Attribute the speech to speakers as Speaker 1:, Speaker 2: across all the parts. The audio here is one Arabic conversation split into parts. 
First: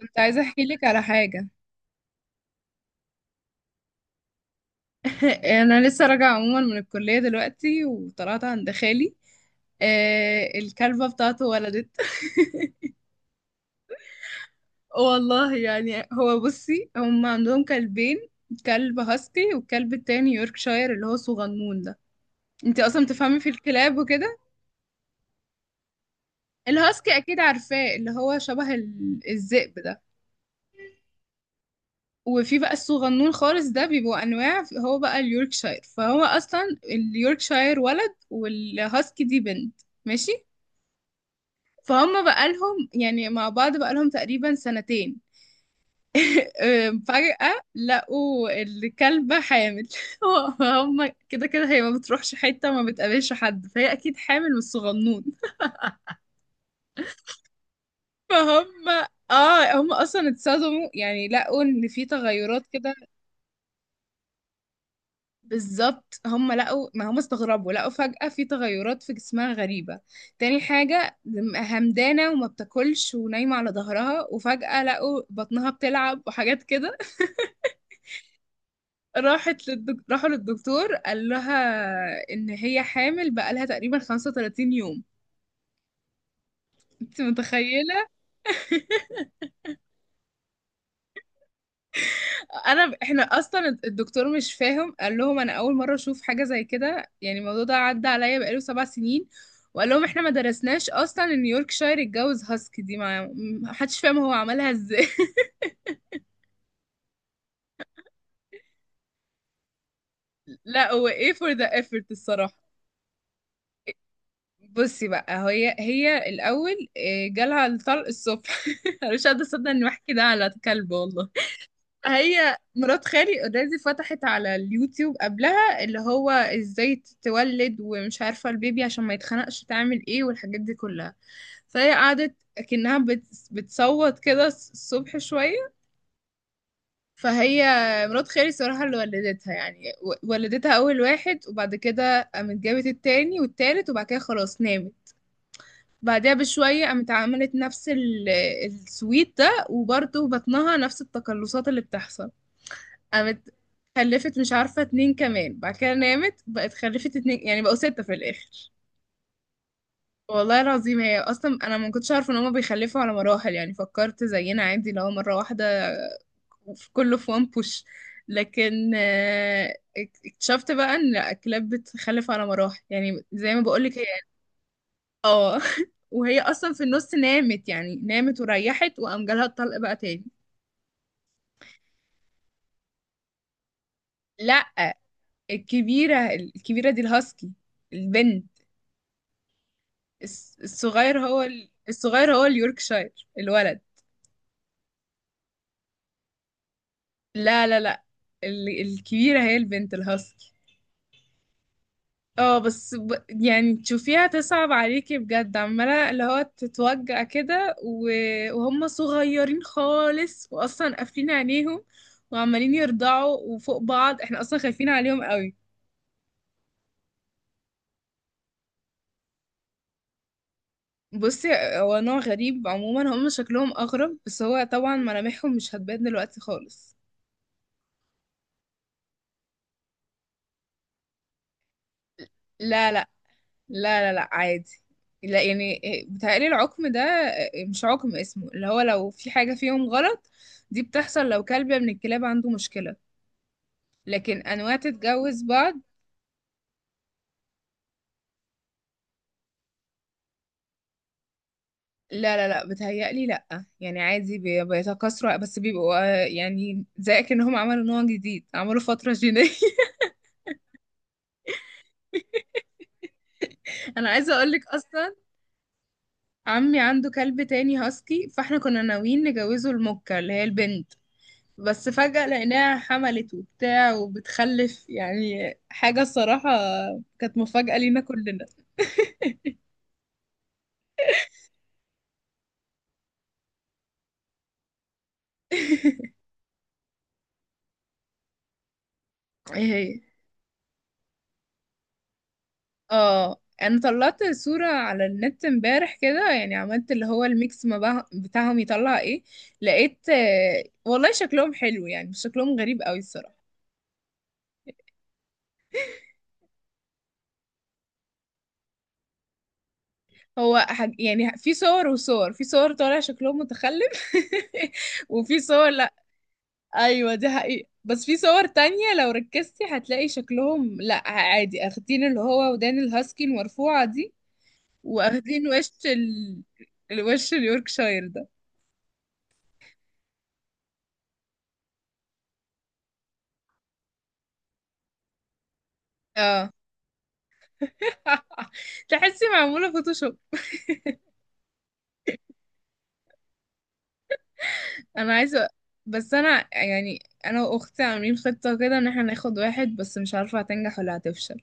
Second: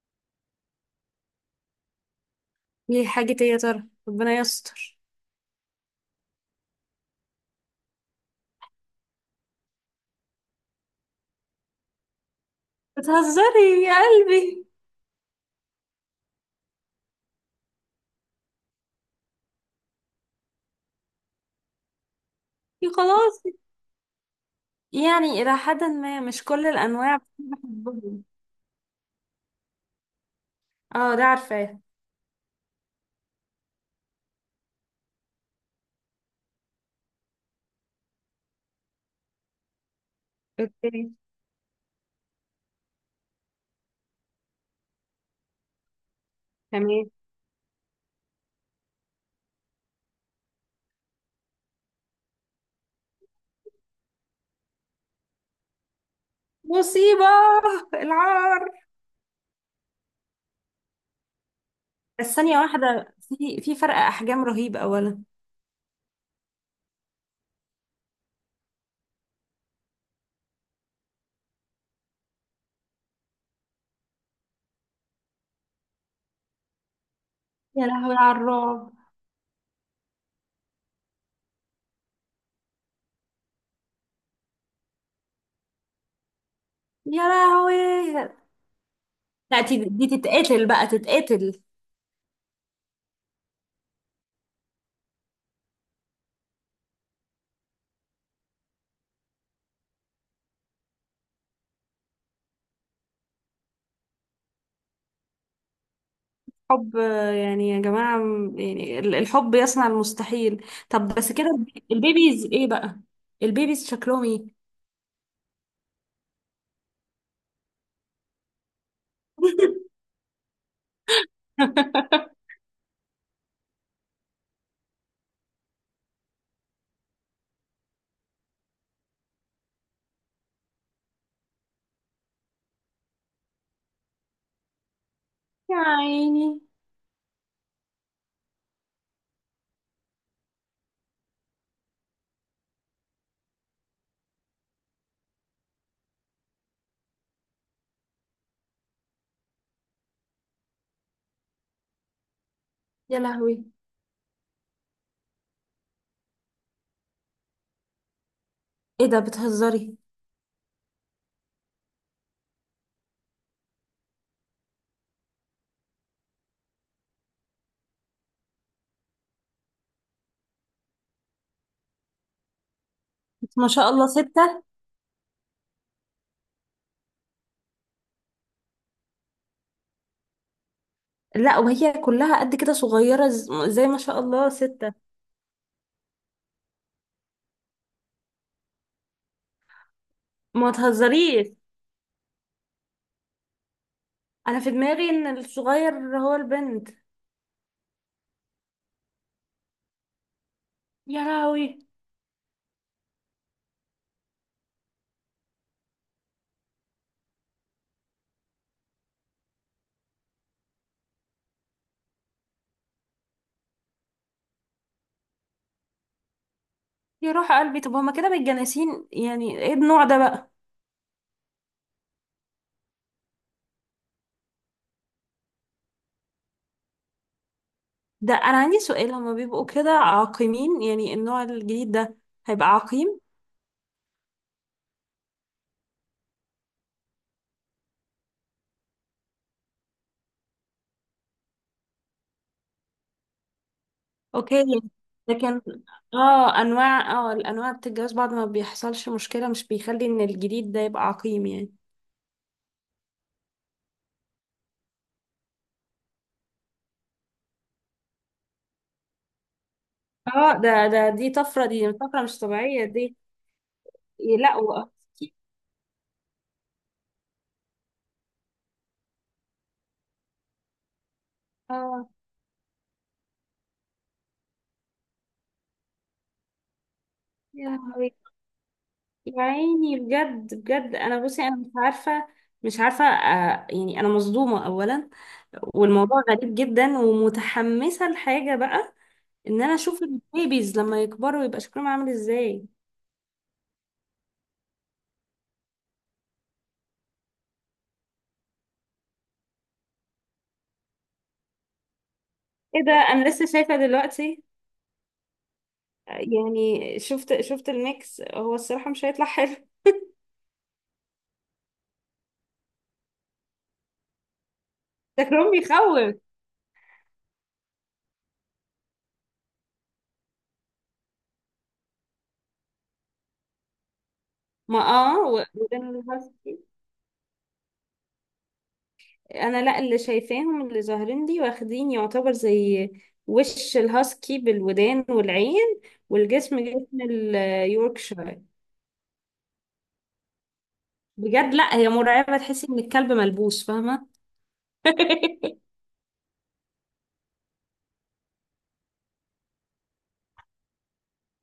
Speaker 1: كنت عايزة احكي لك على حاجة.
Speaker 2: ليه؟ حاجة ايه يا ترى؟ ربنا يستر.
Speaker 1: انا لسه راجعة عموما من الكلية دلوقتي وطلعت عند خالي. آه، الكلبة بتاعته ولدت.
Speaker 2: بتهزري يا قلبي؟
Speaker 1: والله يعني هو بصي، هم عندهم كلبين، كلب هاسكي والكلب التاني يوركشاير اللي هو صغنون ده. انتي
Speaker 2: يا
Speaker 1: اصلا تفهمي
Speaker 2: خلاص،
Speaker 1: في الكلاب وكده.
Speaker 2: يعني إلى حد ما مش كل
Speaker 1: الهاسكي
Speaker 2: الأنواع
Speaker 1: اكيد عارفاه اللي
Speaker 2: بحبهم.
Speaker 1: هو شبه الذئب ده.
Speaker 2: اه ده عارفاه.
Speaker 1: وفي بقى الصغنون خالص ده، بيبقوا انواع، هو بقى اليوركشاير، فهو اصلا اليوركشاير ولد والهاسكي دي بنت. ماشي.
Speaker 2: اوكي.
Speaker 1: فهم بقى لهم يعني مع بعض بقى لهم تقريبا سنتين.
Speaker 2: تمام.
Speaker 1: فجأة لقوا الكلبة حامل. فهم كده كده هي ما بتروحش حتة، ما بتقابلش حد، فهي أكيد حامل من الصغنون.
Speaker 2: مصيبة. العار.
Speaker 1: فهم، اه هم اصلا اتصدموا يعني، لقوا ان في
Speaker 2: بس ثانية
Speaker 1: تغيرات كده.
Speaker 2: واحدة، في فرق أحجام رهيب أولا.
Speaker 1: بالظبط، هم لقوا، ما هم استغربوا، لقوا فجأة في تغيرات في جسمها غريبة. تاني حاجة، همدانة وما بتاكلش ونايمة على ظهرها، وفجأة لقوا بطنها بتلعب وحاجات كده.
Speaker 2: يا لهوي على الرعب.
Speaker 1: راحوا للدكتور، قال لها ان هي حامل بقالها تقريبا 35 يوم. انت
Speaker 2: يا
Speaker 1: متخيلة؟
Speaker 2: لهوي، لا دي تتقتل بقى، تتقتل.
Speaker 1: احنا اصلا الدكتور مش فاهم، قال لهم انا اول مره اشوف حاجه زي كده، يعني الموضوع ده عدى عليا بقاله 7 سنين. وقال لهم احنا ما درسناش اصلا ان يوركشاير اتجوز هاسكي دي، ما حدش فاهم هو عملها ازاي.
Speaker 2: حب، يعني يا جماعة، الحب يصنع المستحيل.
Speaker 1: لا هو
Speaker 2: طب
Speaker 1: ايه،
Speaker 2: بس كده،
Speaker 1: فور ذا effort
Speaker 2: البيبيز
Speaker 1: الصراحه.
Speaker 2: ايه بقى؟ البيبيز شكلهم ايه؟
Speaker 1: بصي بقى هي الاول جالها الطلق الصبح. انا مش قادره اصدق اني بحكي ده على كلب والله. هي مرات خالي اوريدي فتحت على اليوتيوب قبلها، اللي هو ازاي تتولد ومش عارفة البيبي عشان ما يتخنقش تعمل ايه والحاجات دي كلها. فهي قعدت اكنها بتصوت كده الصبح شوية.
Speaker 2: يا عيني.
Speaker 1: فهي، مرات خالي صراحة اللي ولدتها، يعني ولدتها اول واحد، وبعد كده قامت جابت التاني والتالت، وبعد كده خلاص نامت. بعدها بشوية قامت عملت نفس السويت ده، وبرضه بطنها نفس التقلصات اللي بتحصل.
Speaker 2: يا
Speaker 1: قامت
Speaker 2: لهوي.
Speaker 1: خلفت مش عارفة اتنين كمان، بعد كده نامت، بقت خلفت اتنين، يعني بقوا ستة في الآخر.
Speaker 2: ايه ده، بتهزري؟
Speaker 1: والله العظيم، هي أصلا أنا ما كنتش عارفة إن هما بيخلفوا على مراحل، يعني فكرت زينا عادي لو مرة واحدة في كله، في وان بوش. لكن اكتشفت بقى إن لأ، الكلاب بتخلف على مراحل، يعني زي ما
Speaker 2: ما شاء
Speaker 1: بقولك هي.
Speaker 2: الله، ستة؟
Speaker 1: اه. وهي أصلا في النص نامت، يعني نامت وريحت وقام جالها الطلق بقى تاني.
Speaker 2: لا، وهي كلها قد كده صغيرة، زي ما شاء الله ستة؟
Speaker 1: لأ، الكبيرة، الكبيرة دي الهاسكي، البنت. الس-
Speaker 2: ما
Speaker 1: الصغير هو
Speaker 2: تهزريش.
Speaker 1: الصغير هو اليوركشاير، الولد.
Speaker 2: انا في دماغي ان الصغير هو البنت.
Speaker 1: لا لا لا، ال... الكبيرة هي البنت الهاسكي.
Speaker 2: يا لهوي.
Speaker 1: اه بس يعني تشوفيها تصعب عليكي بجد، عمالة اللي هو تتوجع كده و... وهم صغيرين خالص واصلا قافلين عينيهم، وعمالين يرضعوا وفوق بعض، احنا اصلا خايفين عليهم قوي.
Speaker 2: يا روح قلبي، طب هما كده متجانسين؟ يعني ايه النوع ده بقى؟
Speaker 1: بصي، هو نوع غريب عموما، هم شكلهم اغرب، بس هو طبعا ملامحهم مش هتبان دلوقتي خالص.
Speaker 2: ده انا عندي سؤال، هما بيبقوا كده عاقمين يعني النوع الجديد ده؟ هيبقى
Speaker 1: لا لا
Speaker 2: عقيم؟
Speaker 1: لا، لا لا عادي، لا يعني. بتهيألي العقم ده مش عقم اسمه، اللي هو لو في حاجة فيهم غلط، دي بتحصل لو كلب من الكلاب عنده مشكلة، لكن
Speaker 2: اوكي.
Speaker 1: أنواع تتجوز
Speaker 2: لكن
Speaker 1: بعض.
Speaker 2: اه، انواع، اه الانواع بتتجوز بعض ما بيحصلش مشكلة، مش بيخلي ان الجديد ده يبقى عقيم يعني.
Speaker 1: لا لا لا، بتهيألي لا يعني عادي، بيتكاثروا بس بيبقوا يعني زي كأنهم عملوا نوع جديد، عملوا فترة جينية.
Speaker 2: اه ده دي طفرة، دي طفرة مش طبيعية دي.
Speaker 1: أنا عايزة
Speaker 2: لا
Speaker 1: أقولك
Speaker 2: و-
Speaker 1: أصلا، عمي عنده كلب تاني هاسكي، فاحنا كنا ناويين نجوزه المكة اللي هي البنت، بس
Speaker 2: اه
Speaker 1: فجأة لقيناها حملت وبتاع وبتخلف، يعني حاجة الصراحة كانت
Speaker 2: يا
Speaker 1: مفاجأة لينا
Speaker 2: لهوي.
Speaker 1: كلنا.
Speaker 2: يا عيني بجد بجد، انا بصي انا مش عارفة، مش عارفة يعني انا مصدومة اولا، والموضوع غريب جدا، ومتحمسة لحاجة بقى،
Speaker 1: ايه
Speaker 2: ان انا
Speaker 1: هي.
Speaker 2: اشوف البيبيز لما يكبروا يبقى شكلهم عامل ازاي.
Speaker 1: اه، انا طلعت صورة على النت امبارح كده، يعني عملت اللي هو الميكس ما بها- بتاعهم يطلع ايه. لقيت والله شكلهم حلو يعني، مش شكلهم غريب
Speaker 2: ايه ده،
Speaker 1: قوي
Speaker 2: انا
Speaker 1: الصراحة.
Speaker 2: لسه شايفة دلوقتي. يعني شفت الميكس، هو الصراحة مش هيطلع حلو.
Speaker 1: هو يعني في صور وصور، في صور طالع شكلهم متخلف، وفي
Speaker 2: شكلهم
Speaker 1: صور.
Speaker 2: بيخوف.
Speaker 1: ايوه، دي حقيقة، بس في صور تانية لو ركزتي هتلاقي شكلهم لا عادي، اخدين اللي هو ودان الهاسكي المرفوعة دي،
Speaker 2: ما اه،
Speaker 1: واخدين وش
Speaker 2: وده اللي حصل
Speaker 1: ال...
Speaker 2: فيه.
Speaker 1: الوش اليوركشاير ده.
Speaker 2: انا لا، اللي شايفاهم اللي ظاهرين دي واخدين يعتبر زي وش الهاسكي بالودان والعين،
Speaker 1: اه.
Speaker 2: والجسم جسم اليوركشاير.
Speaker 1: تحسي معمولة فوتوشوب.
Speaker 2: بجد لا، هي مرعبة، تحسي ان الكلب ملبوس، فاهمة؟
Speaker 1: انا عايزة، بس انا يعني، انا واختي عاملين خطة كده ان احنا ناخد واحد، بس مش عارفة هتنجح ولا هتفشل.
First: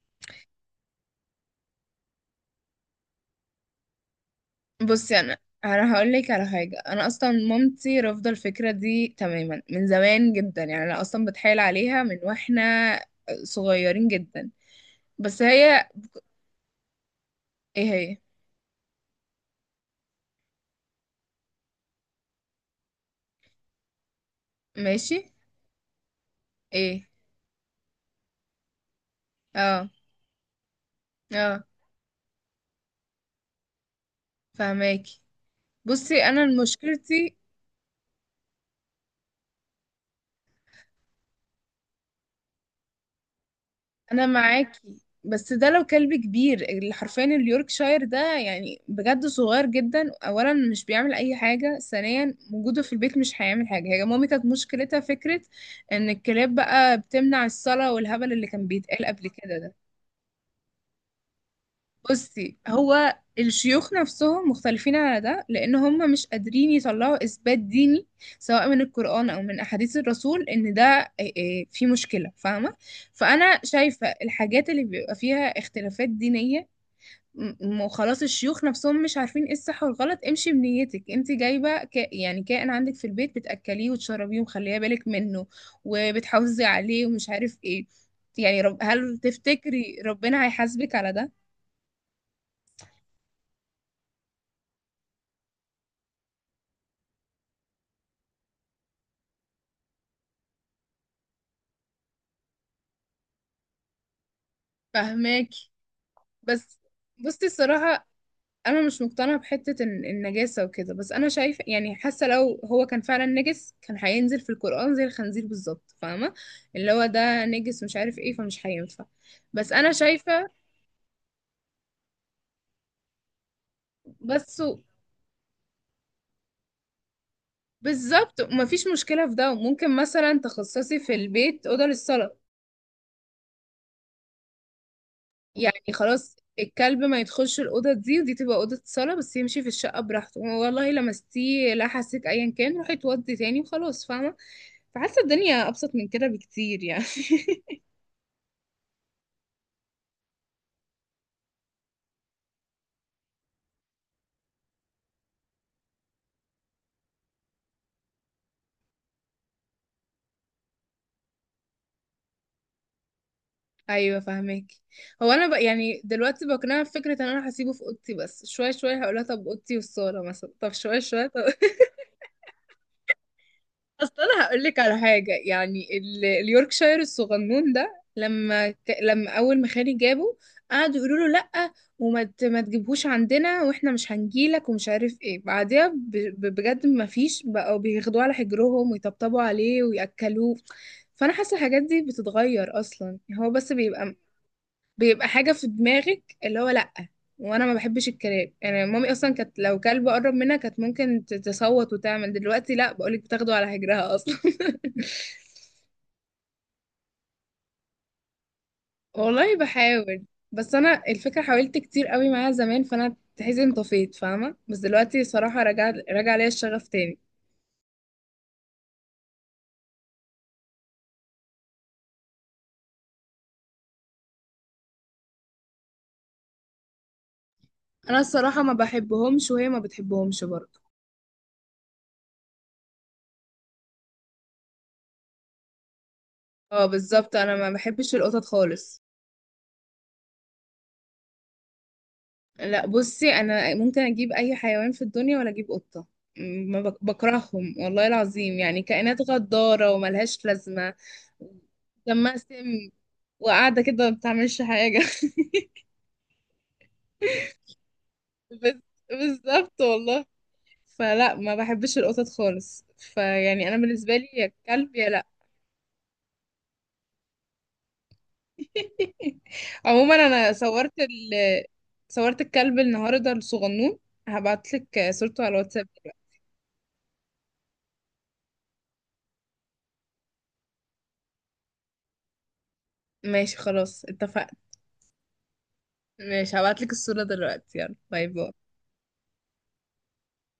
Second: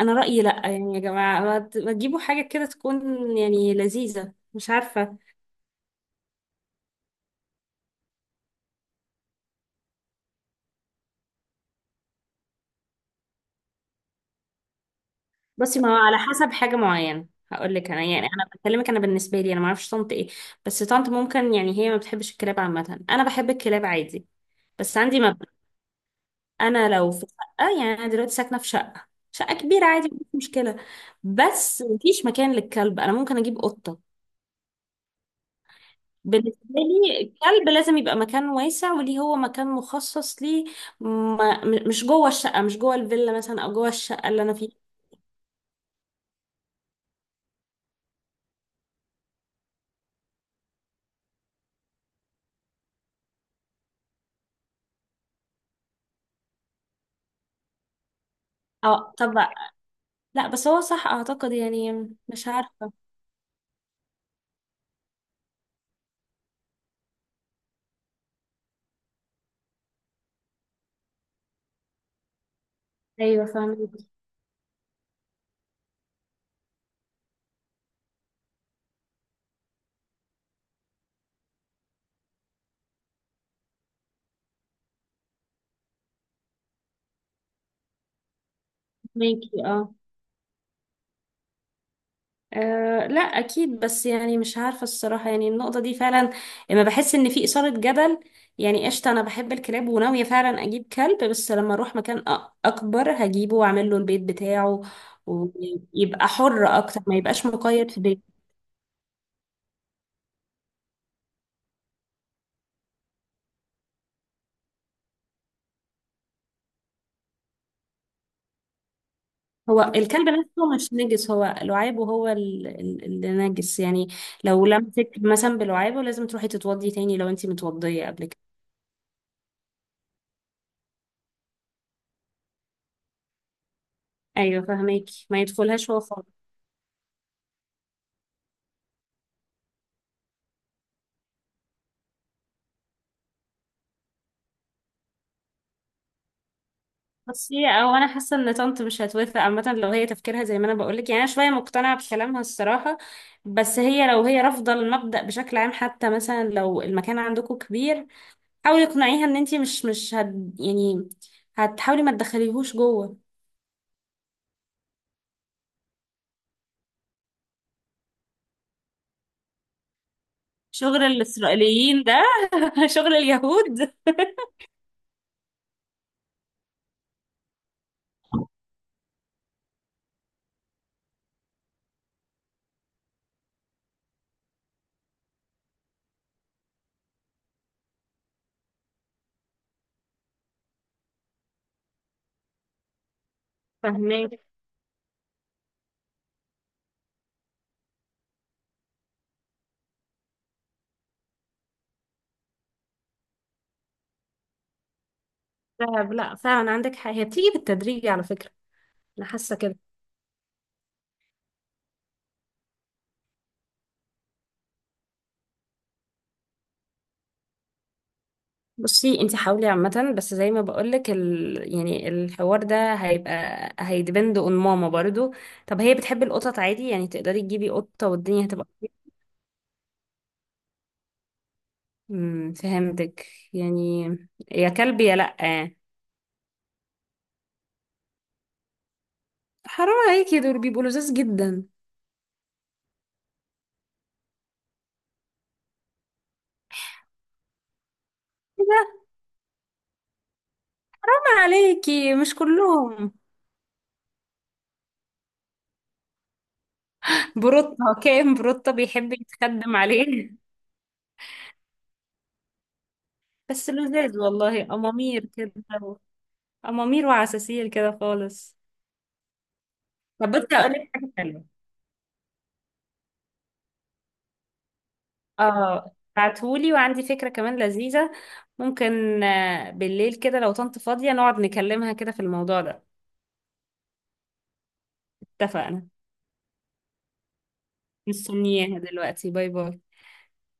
Speaker 2: انا رأيي لا، يعني يا جماعة، ما تجيبوا حاجة كده تكون يعني لذيذة، مش عارفة.
Speaker 1: بصي انا، انا هقول لك على حاجه، انا اصلا مامتي رافضه الفكره دي تماما من زمان جدا، يعني انا اصلا بتحايل عليها من واحنا صغيرين جدا، بس
Speaker 2: بصي، ما
Speaker 1: هي.
Speaker 2: هو على حسب حاجة معينة. هقول
Speaker 1: ايه
Speaker 2: لك انا،
Speaker 1: هي.
Speaker 2: يعني انا بكلمك، انا بالنسبة لي انا ما اعرفش طنط ايه، بس طنط ممكن، يعني هي ما بتحبش الكلاب عامة. انا بحب الكلاب عادي، بس
Speaker 1: ماشي.
Speaker 2: عندي مبدأ. انا
Speaker 1: ايه.
Speaker 2: لو في شقة، يعني انا دلوقتي ساكنة في شقة، شقة كبيرة
Speaker 1: اه،
Speaker 2: عادي مفيش مشكلة،
Speaker 1: اه.
Speaker 2: بس مفيش مكان للكلب، انا ممكن اجيب قطة.
Speaker 1: فهماكي. بصي انا
Speaker 2: بالنسبة لي
Speaker 1: مشكلتي.
Speaker 2: الكلب لازم يبقى مكان واسع، وليه هو مكان مخصص ليه. ما م- مش جوه الشقة، مش جوه الفيلا مثلا، او جوه
Speaker 1: انا
Speaker 2: الشقة اللي انا فيها.
Speaker 1: معاكي، بس ده لو كلب كبير، اللي حرفيا اليوركشاير ده يعني بجد صغير جدا، اولا مش بيعمل اي حاجه، ثانيا وجوده في البيت مش هيعمل حاجه. هي مامي كانت مشكلتها فكره ان الكلاب بقى بتمنع الصلاه، والهبل اللي كان بيتقال
Speaker 2: اه
Speaker 1: قبل
Speaker 2: طب،
Speaker 1: كده ده.
Speaker 2: لا بس هو صح اعتقد، يعني مش
Speaker 1: بصي،
Speaker 2: عارفة.
Speaker 1: هو الشيوخ نفسهم مختلفين على ده، لان هم مش قادرين يطلعوا اثبات ديني، سواء من القرآن او من احاديث الرسول، ان ده إيه، إيه في مشكلة، فاهمة؟
Speaker 2: ايوه
Speaker 1: فانا
Speaker 2: فاهمك.
Speaker 1: شايفة الحاجات اللي بيبقى فيها اختلافات دينية، م- خلاص الشيوخ نفسهم مش عارفين ايه الصح والغلط، امشي بنيتك. انت جايبة يعني كائن عندك في البيت، بتأكليه وتشربيه ومخليه بالك منه وبتحافظي عليه ومش عارف ايه، يعني هل
Speaker 2: ماكي اه،
Speaker 1: تفتكري ربنا هيحاسبك على ده؟
Speaker 2: لا اكيد، بس يعني مش عارفه الصراحه، يعني النقطه دي فعلا لما بحس ان في اثاره جدل. يعني قشطه، انا بحب الكلاب وناويه فعلا اجيب كلب، بس لما اروح مكان اكبر هجيبه واعمل له البيت بتاعه،
Speaker 1: فهماك.
Speaker 2: ويبقى حر
Speaker 1: بس
Speaker 2: اكتر، ما
Speaker 1: بصي
Speaker 2: يبقاش مقيد في
Speaker 1: الصراحة،
Speaker 2: بيت.
Speaker 1: أنا مش مقتنعة بحتة النجاسة وكده، بس أنا شايفة يعني، حاسة لو هو كان فعلا نجس كان هينزل في القرآن زي الخنزير بالظبط، فاهمة؟ اللي هو ده نجس مش عارف ايه، فمش هينفع. بس
Speaker 2: هو
Speaker 1: أنا
Speaker 2: الكلب
Speaker 1: شايفة،
Speaker 2: نفسه مش نجس، هو لعابه هو اللي نجس يعني.
Speaker 1: بس.
Speaker 2: لو لمسك مثلا بلعابه لازم تروحي تتوضي تاني لو انتي متوضيه قبل
Speaker 1: بالظبط،
Speaker 2: كده.
Speaker 1: ومفيش مشكلة في ده، ممكن مثلا تخصصي في البيت أوضة للصلاة،
Speaker 2: ايوه فاهماكي، ما يدخلهاش
Speaker 1: يعني
Speaker 2: هو.
Speaker 1: خلاص الكلب ما يدخلش الأوضة دي، ودي تبقى أوضة صلاة، بس يمشي في الشقة براحته. والله لمستيه لحسك أيا كان، روحي تودي تاني وخلاص، فاهمة؟ فحاسة الدنيا أبسط من كده بكتير يعني.
Speaker 2: بصي، او انا حاسه ان طنط مش هتوافق عامه، لو هي تفكيرها زي ما انا بقولك، يعني انا شويه مقتنعه بكلامها الصراحه. بس هي لو هي رافضه المبدا بشكل عام، حتى مثلا لو المكان عندكم كبير، حاولي اقنعيها ان انتي مش هت، يعني هتحاولي ما تدخليهوش جوه.
Speaker 1: ايوه فاهمك. هو انا بقى يعني دلوقتي بقنعها بفكره ان انا هسيبه في اوضتي، بس شويه شويه هقولها طب اوضتي والصاله مثلا، طب شويه
Speaker 2: شغل
Speaker 1: شويه، طب.
Speaker 2: الاسرائيليين ده. شغل اليهود.
Speaker 1: اصل انا هقول لك على حاجه، يعني اليوركشاير الصغنون ده، لما لما اول ما خالي جابه، قعدوا يقولوا له لا، وما ما تجيبهوش عندنا، واحنا مش هنجيلك ومش عارف ايه، بعدها بجد ما فيش، بقوا بياخدوه على حجرهم ويطبطبوا عليه وياكلوه. فانا حاسه الحاجات دي بتتغير اصلا، هو بس بيبقى،
Speaker 2: فهماك.
Speaker 1: بيبقى حاجة في دماغك اللي هو لأ. وانا ما بحبش الكلاب، يعني مامي اصلا كانت لو كلب قرب منها كانت ممكن تصوت وتعمل، دلوقتي لأ، بقولك بتاخده على هجرها اصلا.
Speaker 2: لا، لا، فعلا عندك حق، هي بتيجي بالتدريج على فكره. انا
Speaker 1: والله
Speaker 2: حاسه كده.
Speaker 1: بحاول. بس انا الفكرة حاولت كتير قوي معاها زمان، فانا تحسي انطفيت فاهمة، بس دلوقتي صراحة رجع ليا الشغف تاني.
Speaker 2: بصي انت حاولي عامة، بس زي ما بقولك يعني الحوار ده هيبقى، هيدبند اون ماما برضو. طب هي بتحب القطط عادي؟ يعني تقدري تجيبي قطة
Speaker 1: انا
Speaker 2: والدنيا
Speaker 1: الصراحة
Speaker 2: هتبقى.
Speaker 1: ما بحبهمش، وهي ما بتحبهمش برضه.
Speaker 2: فهمتك. يعني يا كلب يا لأ.
Speaker 1: اه بالظبط، انا ما بحبش القطط خالص.
Speaker 2: حرام عليكي، دول بيبقوا لذاذ جدا.
Speaker 1: لا بصي، انا ممكن اجيب اي حيوان في الدنيا ولا اجيب قطه، ما بكرههم والله العظيم، يعني
Speaker 2: حرام
Speaker 1: كائنات غداره وملهاش لازمه،
Speaker 2: عليكي، مش
Speaker 1: دمها سم،
Speaker 2: كلهم.
Speaker 1: وقاعده كده ما بتعملش حاجه.
Speaker 2: بروتة. كام بروتة
Speaker 1: بس-
Speaker 2: بيحب يتخدم
Speaker 1: بالظبط والله.
Speaker 2: عليه.
Speaker 1: فلا، ما بحبش القطط خالص، فيعني
Speaker 2: بس
Speaker 1: انا بالنسبه
Speaker 2: لذاذ
Speaker 1: لي يا
Speaker 2: والله،
Speaker 1: كلب يا لا.
Speaker 2: أمامير كده، أمامير وعساسير كده خالص.
Speaker 1: عموما
Speaker 2: طب بصي
Speaker 1: انا
Speaker 2: أقولك
Speaker 1: صورت
Speaker 2: حاجة
Speaker 1: ال
Speaker 2: حلوة.
Speaker 1: صورت الكلب النهارده الصغنون، هبعتلك صورته على الواتساب.
Speaker 2: اه بعتهولي، وعندي فكرة كمان لذيذة. ممكن بالليل كده لو طنط فاضية نقعد نكلمها كده في الموضوع ده.
Speaker 1: ماشي خلاص، اتفقنا.
Speaker 2: اتفقنا.
Speaker 1: ماشي، هبعتلك الصورة دلوقتي، يلا باي باي.
Speaker 2: مستنياها دلوقتي، باي باي.